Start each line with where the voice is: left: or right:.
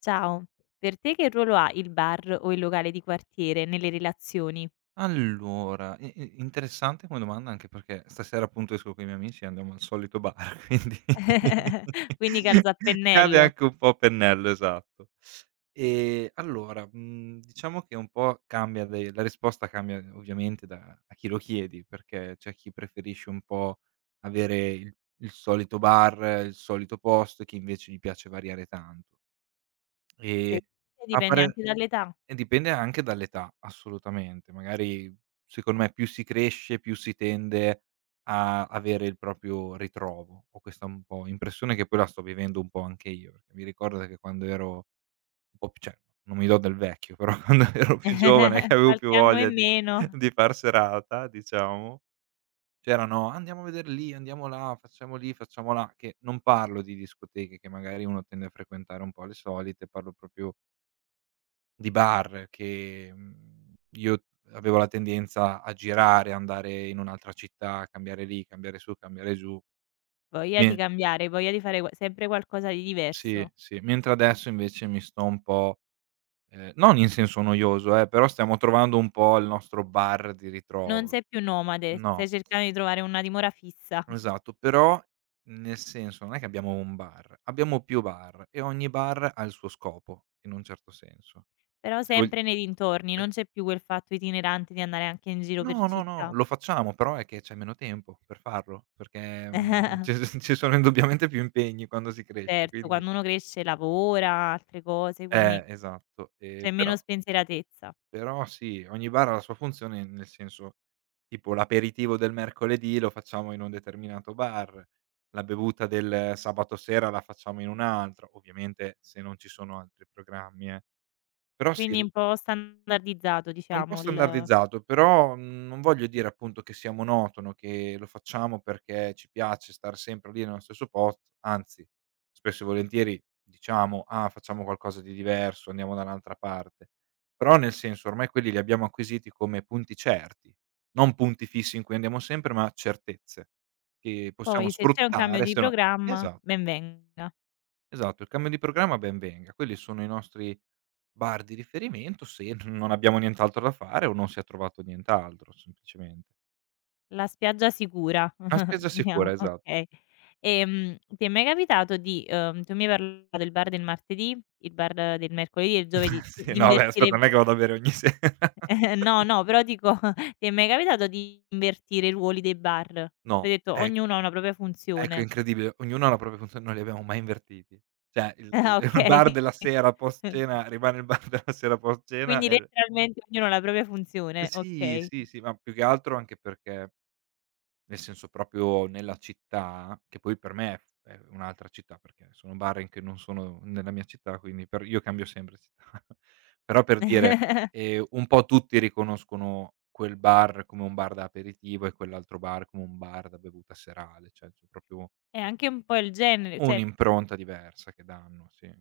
left: Ciao, per te che ruolo ha il bar o il locale di quartiere nelle relazioni?
right: Allora, i i interessante come domanda anche perché stasera appunto esco coi miei amici e andiamo al solito bar, quindi
left: Quindi calza a
right: cade
left: pennello.
right: anche un po' a pennello, esatto. Allora, diciamo che un po' cambia de la risposta cambia ovviamente da a chi lo chiedi, perché c'è chi preferisce un po' avere il solito bar, il solito posto, e chi invece gli piace variare tanto.
left: Sì.
right: E
left: E
right: a
left: dipende
right: parer
left: anche dall'età.
right: e dipende anche dall'età, assolutamente. Magari, secondo me, più si cresce, più si tende a avere il proprio ritrovo. Ho questa un po' impressione che poi la sto vivendo un po' anche io, perché mi ricordo che quando ero un po' p cioè, non mi do del vecchio, però quando ero più giovane, che avevo più
left: Qualche anno
right: voglia
left: in
right: di
left: meno,
right: di far serata, diciamo, c'erano: "Andiamo a vedere lì, andiamo là, facciamo lì, facciamo là", che non parlo di discoteche che magari uno tende a frequentare un po' le solite, parlo proprio di bar che, io avevo la tendenza a girare, andare in un'altra città, cambiare lì, cambiare su, cambiare giù.
left: voglia di
right: Me
left: cambiare, voglia di fare qua sempre qualcosa di
right: sì,
left: diverso.
right: sì, mentre adesso invece mi sto un po' non in senso noioso però stiamo trovando un po' il nostro bar di
left: Non
right: ritrovo.
left: sei più nomade, stai
right: No,
left: cercando di trovare una dimora fissa.
right: esatto, però nel senso non è che abbiamo un bar, abbiamo più bar e ogni bar ha il suo scopo in un certo senso.
left: Però
right: Se vogl
left: sempre nei dintorni, non c'è più quel fatto itinerante di andare anche in giro per
right: No, no, no,
left: città.
right: lo facciamo, però è che c'è meno tempo per farlo, perché, ci s ci sono indubbiamente più impegni quando si cresce,
left: Certo,
right: quindi
left: quando uno cresce lavora, altre cose, quindi
right: esatto.
left: c'è meno
right: Però
left: spensieratezza.
right: però sì, ogni bar ha la sua funzione, nel senso, tipo l'aperitivo del mercoledì lo facciamo in un determinato bar, la bevuta del sabato sera la facciamo in un altro, ovviamente se non ci sono altri programmi. Però sì.
left: Quindi un po' standardizzato
right: È un po'
left: diciamo il
right: standardizzato, però, non voglio dire appunto che sia monotono, che lo facciamo perché ci piace star sempre lì nello stesso posto, anzi spesso e volentieri diciamo: "Ah, facciamo qualcosa di diverso, andiamo da un'altra parte." Però nel senso ormai quelli li abbiamo acquisiti come punti certi, non punti fissi in cui andiamo sempre, ma certezze che possiamo
left: poi se c'è un cambio
right: sfruttare
left: di
right: se no.
left: programma,
right: esa
left: ben venga.
right: Esatto, il cambio di programma ben venga. Quelli sono i nostri bar di riferimento se n non abbiamo nient'altro da fare o non si è trovato nient'altro semplicemente.
left: La spiaggia sicura,
right: Una spesa
left: diciamo,
right: sicura, esatto.
left: okay. Ti è mai capitato di tu mi hai parlato del bar del martedì, il bar del mercoledì e il giovedì, di
right: Sì,
left: di
right: no beh, aspetta,
left: invertire?
right: non è che vado a bere ogni sera.
left: No, no, però dico ti è mai capitato di invertire i ruoli dei bar? Tu hai
right: No,
left: detto
right: ecco,
left: ognuno ha una propria
right: ecco è
left: funzione.
right: incredibile, ognuno ha la propria funzione, non li abbiamo mai invertiti. Cioè il
left: Ah,
right: il bar
left: okay.
right: della sera post cena rimane il bar della sera post cena
left: Quindi
right: e il
left: letteralmente ognuno ha la propria
right: eh
left: funzione,
right: sì,
left: okay.
right: sì, sì, ma più che altro anche perché nel senso proprio nella città, che poi per me è un'altra città, perché sono Barring che non sono nella mia città, quindi per io cambio sempre città. Però per dire, un po' tutti riconoscono quel bar come un bar da aperitivo e quell'altro bar come un bar da bevuta serale, cioè c'è proprio
left: È anche un po' il genere, cioè
right: un'impronta diversa che danno, sì.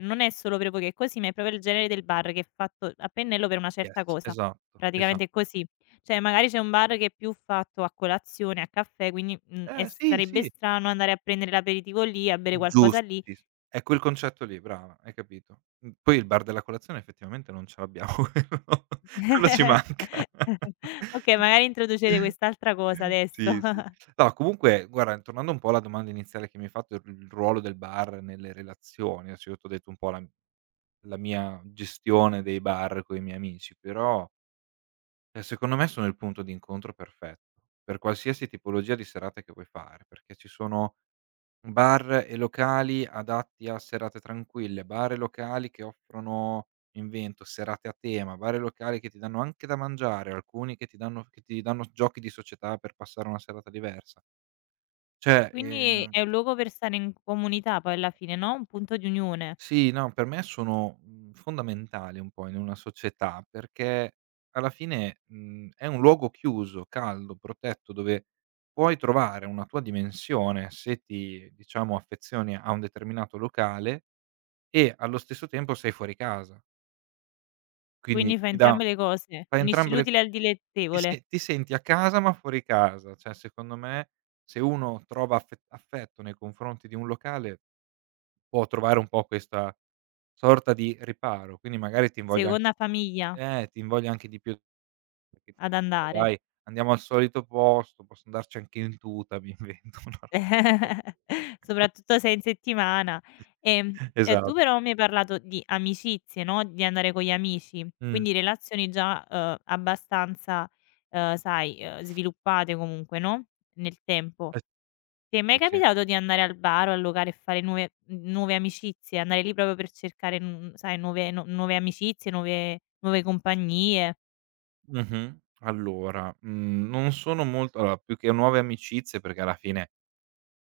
left: non è solo Prepo che è così, ma è proprio il genere del bar che è fatto a pennello per una
right: Yes,
left: certa cosa.
right: esatto, esa
left: Praticamente è così. Cioè magari c'è un bar che è più fatto a colazione, a caffè, quindi, e
right: eh sì,
left: sarebbe
right: sì.
left: strano andare a prendere l'aperitivo lì, a bere qualcosa
right: Giusti,
left: lì.
right: è quel concetto lì, brava, hai capito. Poi il bar della colazione effettivamente non ce l'abbiamo, quello quello ci manca.
left: Okay, magari introducete quest'altra cosa adesso.
right: Sì, sì. No, comunque guarda, tornando un po' alla domanda iniziale che mi hai fatto, il ruolo del bar nelle relazioni, adesso io t'ho detto un po' la mia gestione dei bar coi miei amici, però, secondo me sono il punto d'incontro perfetto, per qualsiasi tipologia di serate che vuoi fare, perché ci sono bar e locali adatti a serate tranquille, bar e locali che offrono mi invento, serate a tema, bar e locali che ti danno anche da mangiare, alcuni che ti danno giochi di società per passare una serata diversa. Cioè,
left: Quindi è un luogo per stare in comunità poi alla fine, no, un punto di unione.
right: sì, no, per me sono, fondamentali un po' in una società, perché alla fine, è un luogo chiuso, caldo, protetto, dove puoi trovare una tua dimensione se ti, diciamo, affezioni a un determinato locale. E allo stesso tempo sei fuori casa, quindi
left: Quindi fai
right: ti dà
left: entrambe le cose,
right: fa
left: unisci
right: entrambe le
left: l'utile
right: co
left: al
right: ti
left: dilettevole.
right: se ti senti a casa ma fuori casa, cioè secondo me se uno trova affetto nei confronti di un locale può trovare un po' questa sorta di riparo, quindi magari
left: Seconda famiglia.
right: ti invoglia anche di più perché
left: Ad
right: dici:
left: andare.
right: dai andiamo al solito posto, posso andarci anche in tuta, mi invento una roba del genere.
left: Soprattutto se è in settimana. Ehm, e tu
right: Esatto.
left: però mi hai parlato di amicizie, no, di andare con gli amici,
right: Mh.
left: quindi relazioni già, abbastanza, sai, sviluppate comunque, no, nel tempo.
right: Eh
left: Ti è mai
right: sì, sì.
left: capitato di andare al bar o al locale e fare nuove n nuove amicizie? Andare lì proprio per cercare, n sai, nuove nu nuove amicizie, nuove compagnie?
right: Mh-mh. Allora, non sono molto allora più che nuove amicizie, perché alla fine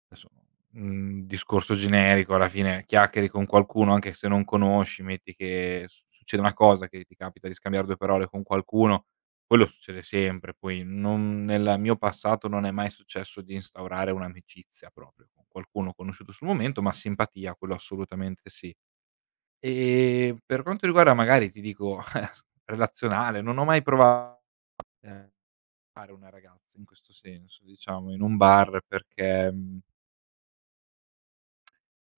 right: adesso, discorso generico, alla fine chiacchieri con qualcuno anche se non conosci, metti che s succede una cosa, che ti capita di scambiare due parole con qualcuno, quello succede sempre. Poi non nel mio passato non è mai successo di instaurare un'amicizia proprio con qualcuno conosciuto sul momento, ma simpatia, quello assolutamente sì. Per quanto riguarda magari ti dico relazionale, non ho mai prova ehm fare una ragazza in questo senso, diciamo, in un bar perché,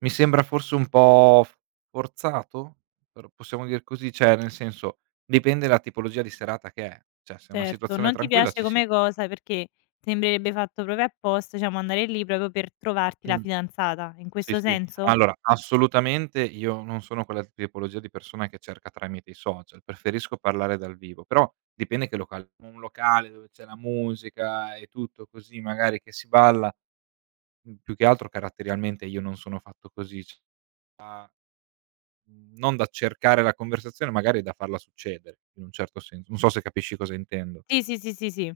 right: mi sembra forse un po' f forzato? Però possiamo dir così? Cioè, nel senso, dipende la tipologia di serata che è. Cioè, se è una
left: Certo,
right: situazione
left: non ti
right: tranquilla
left: piace
right: ci si
left: come cosa perché sembrerebbe fatto proprio apposta, diciamo andare lì proprio per trovarti la
right: Mh.
left: fidanzata, in
right: Sì,
left: questo
right: sì.
left: senso?
right: Allora, assolutamente io non sono quella tipologia di persona che cerca tramite i social, preferisco parlare dal vivo, però dipende che locale. Un locale dove c'è la musica e tutto così, magari che si balla, più che altro caratterialmente io non sono fatto così. A non da cercare la conversazione, magari da farla succedere, in un certo senso. Non so se capisci cosa intendo.
left: Sì, sì, sì, sì, sì.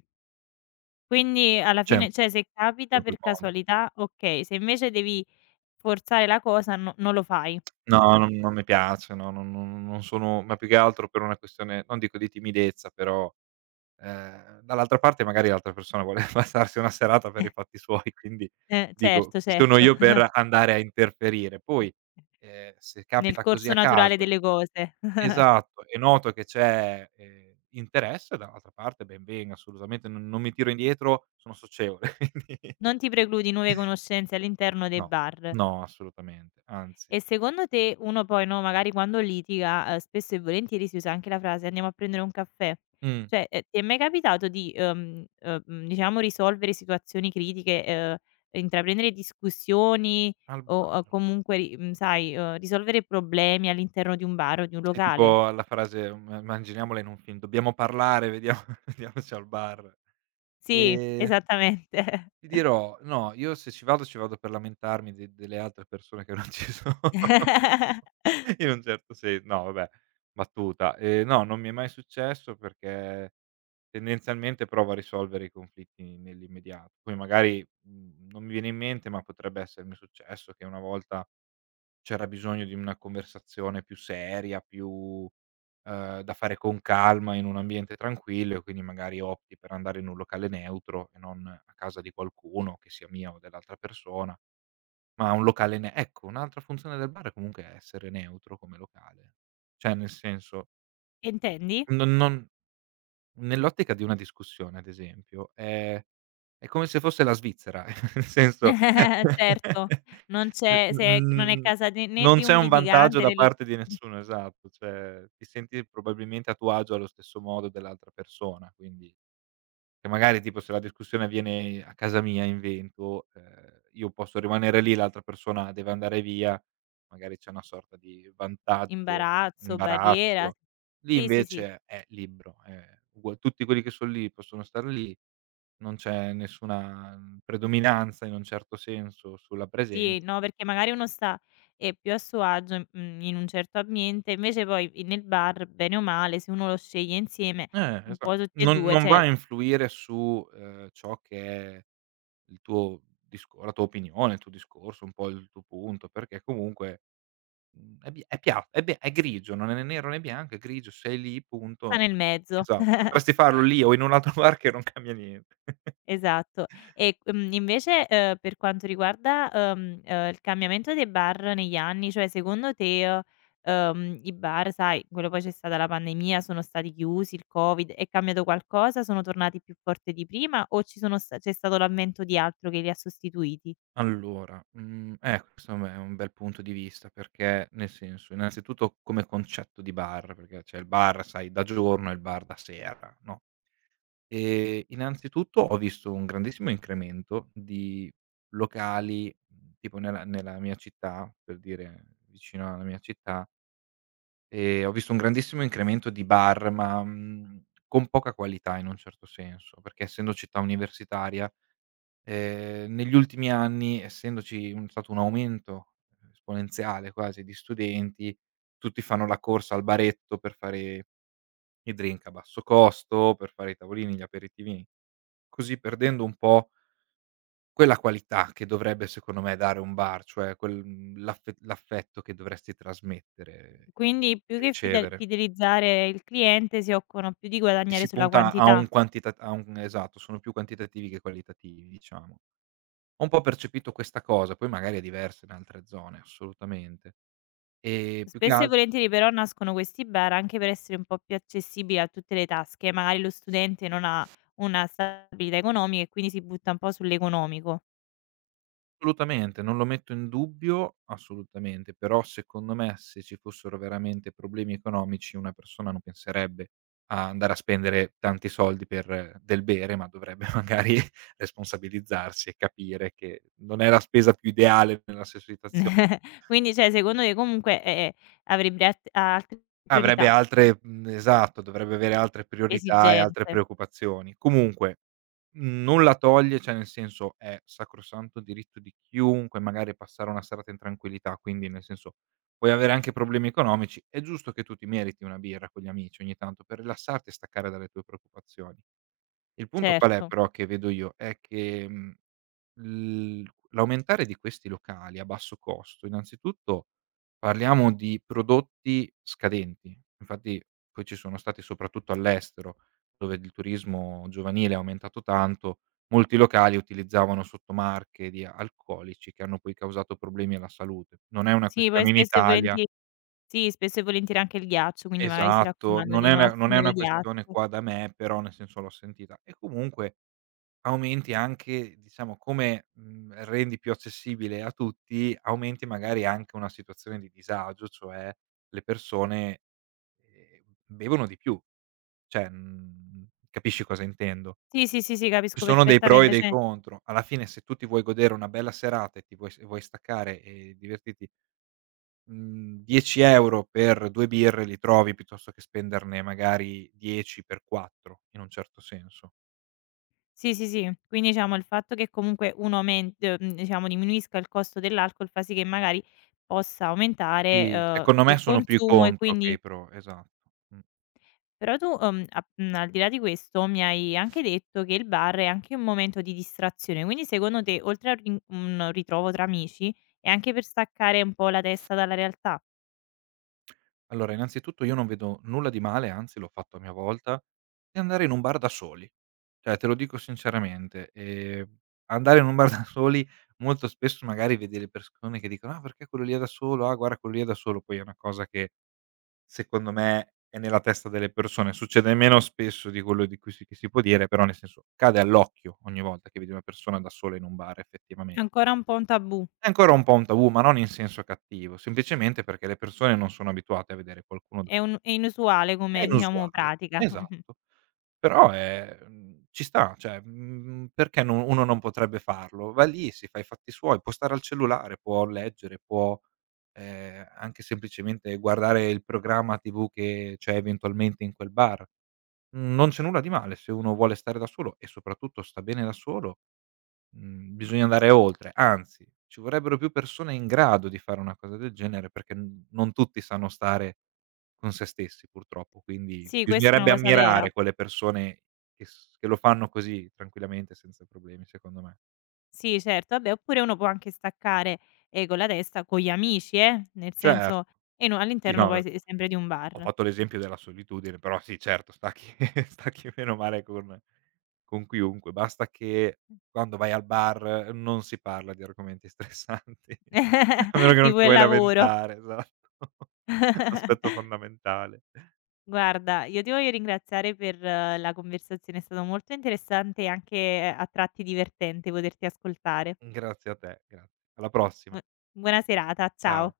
left: Quindi alla
right: Cioè un
left: fine, cioè se
right: po'
left: capita
right: in quel
left: per
right: modo.
left: casualità okay, se invece devi forzare la cosa no, non lo fai.
right: No, non mi piace, no, non sono, ma più che altro per una questione, non dico di timidezza, però, dall'altra parte magari l'altra persona vuole passarsi una serata per i fatti suoi, quindi dico,
left: Certo,
right: chi sono
left: certo.
right: io per andare a interferire. Poi, se
left: Nel
right: capita così
left: corso
right: a
left: naturale
right: caso e
left: delle cose.
right: esatto, e noto che c'è, interesse dall'altra parte, ben venga, assolutamente, non mi tiro indietro, sono socievole, quindi
left: Non ti precludi nuove conoscenze all'interno dei
right: no,
left: bar.
right: no, assolutamente, anzi.
left: E secondo te uno poi, no, magari quando litiga, spesso e volentieri si usa anche la frase: "Andiamo a prendere un caffè."
right: Mh,
left: Cioè, ti è mai capitato di, diciamo risolvere situazioni critiche, intraprendere discussioni
right: al
left: o,
right: bar.
left: comunque sai, risolvere problemi all'interno di un bar o di un
right: Sì,
left: locale?
right: tipo la frase, ma immaginiamola in un film: "Dobbiamo parlare, vediamo vediamoci al bar".
left: Sì,
right: Ehm
left: esattamente.
right: Ti dirò, no, io se ci vado, ci vado per lamentarmi de delle altre persone che non ci sono. In un certo sen No vabbè, battuta. No, non mi è mai successo perché tendenzialmente provo a risolvere i conflitti nell'immediato. Poi magari, non mi viene in mente, ma potrebbe essermi successo che una volta c'era bisogno di una conversazione più seria, più, da fare con calma in un ambiente tranquillo e quindi magari opti per andare in un locale neutro e non a casa di qualcuno, che sia mia o dell'altra persona, ma un locale ne ecco, un'altra funzione del bar è comunque essere neutro come locale. Cioè nel senso,
left: Intendi?
right: non non nell'ottica di una discussione, ad esempio, è come se fosse la Svizzera, nel senso
left: Certo, non
right: n
left: c'è se non è
right: mhmm,
left: casa di né
right: non
left: di
right: c'è
left: un
right: un vantaggio
left: litigante
right: da
left: né l
right: parte di nessuno, esatto, cioè ti senti probabilmente a tuo agio allo stesso modo dell'altra persona, quindi che magari tipo se la discussione avviene a casa mia invento, io posso rimanere lì, l'altra persona deve andare via, magari c'è una sorta di vantaggio,
left: Imbarazzo, barriera
right: imbarazzo. Lì
left: sì, sì, sì,
right: invece è libero, è ugua tutti quelli che son lì possono star lì, non c'è nessuna, predominanza in un certo senso sulla
left: sì,
right: presenza.
left: no, perché magari uno sta è più a suo agio, in in un certo ambiente, invece poi i nel bar, bene o male, se uno lo sceglie insieme, un
right: Esa
left: po' tutti e
right: non
left: 2,
right: non va
left: cioè,
right: a influire su, ciò che è il tuo disco la tua opinione, il tuo discorso, un po' il tuo punto, perché comunque Mhmm, è bia è pia è be è grigio, non è né nero né bianco, è grigio, sei lì,
left: sta
right: punto.
left: nel mezzo.
right: Esatto, potresti farlo lì o in un altro bar che non cambia niente.
left: Esatto. E, invece, per quanto riguarda, il cambiamento dei bar negli anni, cioè secondo te, i bar, sai, quello poi c'è stata la pandemia, sono stati chiusi, il Covid, è cambiato qualcosa? Sono tornati più forte di prima o ci sono sta c'è stato l'avvento di altro che li ha sostituiti?
right: Allora, ecco, insomma è un bel punto di vista perché, nel senso, innanzitutto come concetto di bar, perché c'è il bar, sai, da giorno e il bar da sera, no, innanzitutto ho visto un grandissimo incremento di locali, tipo nella mia città, per dire vicino alla mia città. Ho visto un grandissimo incremento di bar, ma, con poca qualità in un certo senso, perché essendo città universitaria, negli ultimi anni, essendoci un stato un aumento esponenziale quasi di studenti, tutti fanno la corsa al baretto per fare i drink a basso costo, per fare i tavolini, gli aperitivi, così perdendo un po' quella qualità che dovrebbe secondo me dare un bar, cioè quel l'affetto che dovresti trasmettere
left: Quindi più
right: e
left: che
right: ricevere.
left: fidelizzare il cliente si occupano più di
right: E
left: guadagnare
right: si
left: sulla
right: punta a
left: quantità.
right: un quantita a un Esatto, sono più quantitativi che qualitativi, diciamo. Ho un po' percepito questa cosa, poi magari è diversa in altre zone, assolutamente. E più che
left: Spesso e
right: al
left: volentieri però nascono questi bar anche per essere un po' più accessibili a tutte le tasche, magari lo studente non ha una stabilità economica e quindi si butta un po' sull'economico.
right: assolutamente, non lo metto in dubbio, assolutamente, però secondo me se ci fossero veramente problemi economici una persona non penserebbe a andare a spendere tanti soldi per del bere, ma dovrebbe magari responsabilizzarsi e capire che non è la spesa più ideale nella sua situazione.
left: Quindi cioè secondo te comunque, avrebbe altre
right: Avrebbe
left: priorità,
right: altre esatto, dovrebbe avere altre priorità e altre
left: esigenze,
right: preoccupazioni. Comunque, non la toglie, cioè nel senso è sacrosanto diritto di chiunque magari passare una serata in tranquillità, quindi nel senso puoi avere anche problemi economici, è giusto che tu ti meriti una birra con gli amici ogni tanto per rilassarti e staccare dalle tue preoccupazioni. Il punto qual è
left: certo.
right: però che vedo io, è che, mhmm l l'aumentare di questi locali a basso costo, innanzitutto parliamo di prodotti scadenti, infatti poi ci sono stati soprattutto all'estero, dove il turismo giovanile è aumentato tanto, molti locali utilizzavano sottomarche di alcolici che hanno poi causato problemi alla salute. Non è una
left: Sì, poi
right: questione in
left: spesso e
right: Italia
left: volentieri sì, spesso e volentieri anche il ghiaccio, quindi magari si
right: esatto,
left: raccomanda
right: non
left: di
right: è
left: non
right: una non è
left: assumere
right: una questione
left: ghiaccio.
right: qua da me, però nel senso l'ho sentita e comunque aumenti anche diciamo come, rendi più accessibile a tutti, aumenti magari anche una situazione di disagio, cioè le persone, bevono di più, cioè, capisci cosa intendo?
left: Sì, sì, sì, sì,
right: Ci
left: capisco
right: sono dei pro e
left: perfettamente,
right: dei
left: cioè
right: contro. Alla fine se tu ti vuoi godere una bella serata e ti vuoi staccare e divertirti, mhmm, 10 € per 2 birre li trovi piuttosto che spenderne magari 10 per 4, in un certo senso.
left: sì, sì, sì. Quindi diciamo il fatto che comunque uno aumen diciamo diminuisca il costo dell'alcol fa sì che magari possa aumentare,
right: Sì, secondo me
left: il
right: sono più i
left: consumo e
right: contro che
left: quindi
right: i pro, esatto. Mh.
left: però tu, a al di là di questo mi hai anche detto che il bar è anche un momento di distrazione, quindi secondo te oltre a rin un ritrovo tra amici è anche per staccare un po' la testa dalla realtà?
right: Allora, innanzitutto io non vedo nulla di male, anzi l'ho fatto a mia volta, di andare in un bar da soli. Cioè, te lo dico sinceramente, andare in un bar da soli molto spesso magari vedi le persone che dicono: "Ah, perché quello lì è da solo, ah guarda quello lì è da solo." Poi è una cosa che secondo me è nella testa delle persone, succede meno spesso di quello di cui si che si può dire, però nel senso cade all'occhio ogni volta che vedi una persona da sola in un bar effettivamen
left: È ancora un po' un tabù,
right: è ancora un po' un tabù, ma non in senso cattivo, semplicemente perché le persone non sono abituate a vedere qualcuno d
left: è un è inusuale
right: è
left: come diciamo
right: inusuale,
left: pratica.
right: esatto. Però è ci sta, cioè, perché no uno non potrebbe farlo? Va lì, si fa i fatti suoi, può stare al cellulare, può leggere, può, anche semplicemente guardare il programma TV che c'è eventualmente in quel bar. Non c'è nulla di male se uno vuole stare da solo e soprattutto sta bene da solo. Bisogna andare oltre, anzi ci vorrebbero più persone in grado di fare una cosa del genere perché n non tutti sanno stare con se stessi purtroppo, quindi
left: Sì, questa è una
right: bisognerebbe
left: cosa vera.
right: ammirare quelle persone che lo fanno così tranquillamente senza problemi secondo me.
left: Sì, certo, vabbè, oppure uno può anche staccare, con la testa con gli amici, nel
right: Certo,
left: senso e no
right: sì,
left: all'interno
right: no,
left: poi se sempre di un
right: ho
left: bar.
right: fatto l'esempio della solitudine, però sì certo sta chi sta chi meno male con chiunque, basta che quando vai al bar non si parla di argomenti stressanti, a meno che non
left: Tipo
right: ti
left: il
right: vuoi
left: lavoro.
right: lamentare, esatto. Aspetto fondamentale.
left: Guarda, io ti voglio ringraziare per la conversazione, è stato molto interessante e anche a tratti divertente poterti ascoltare.
right: Grazie a te, grazie. Alla
left: Bu
right: prossima.
left: buona serata, ciao.
right: Ciao.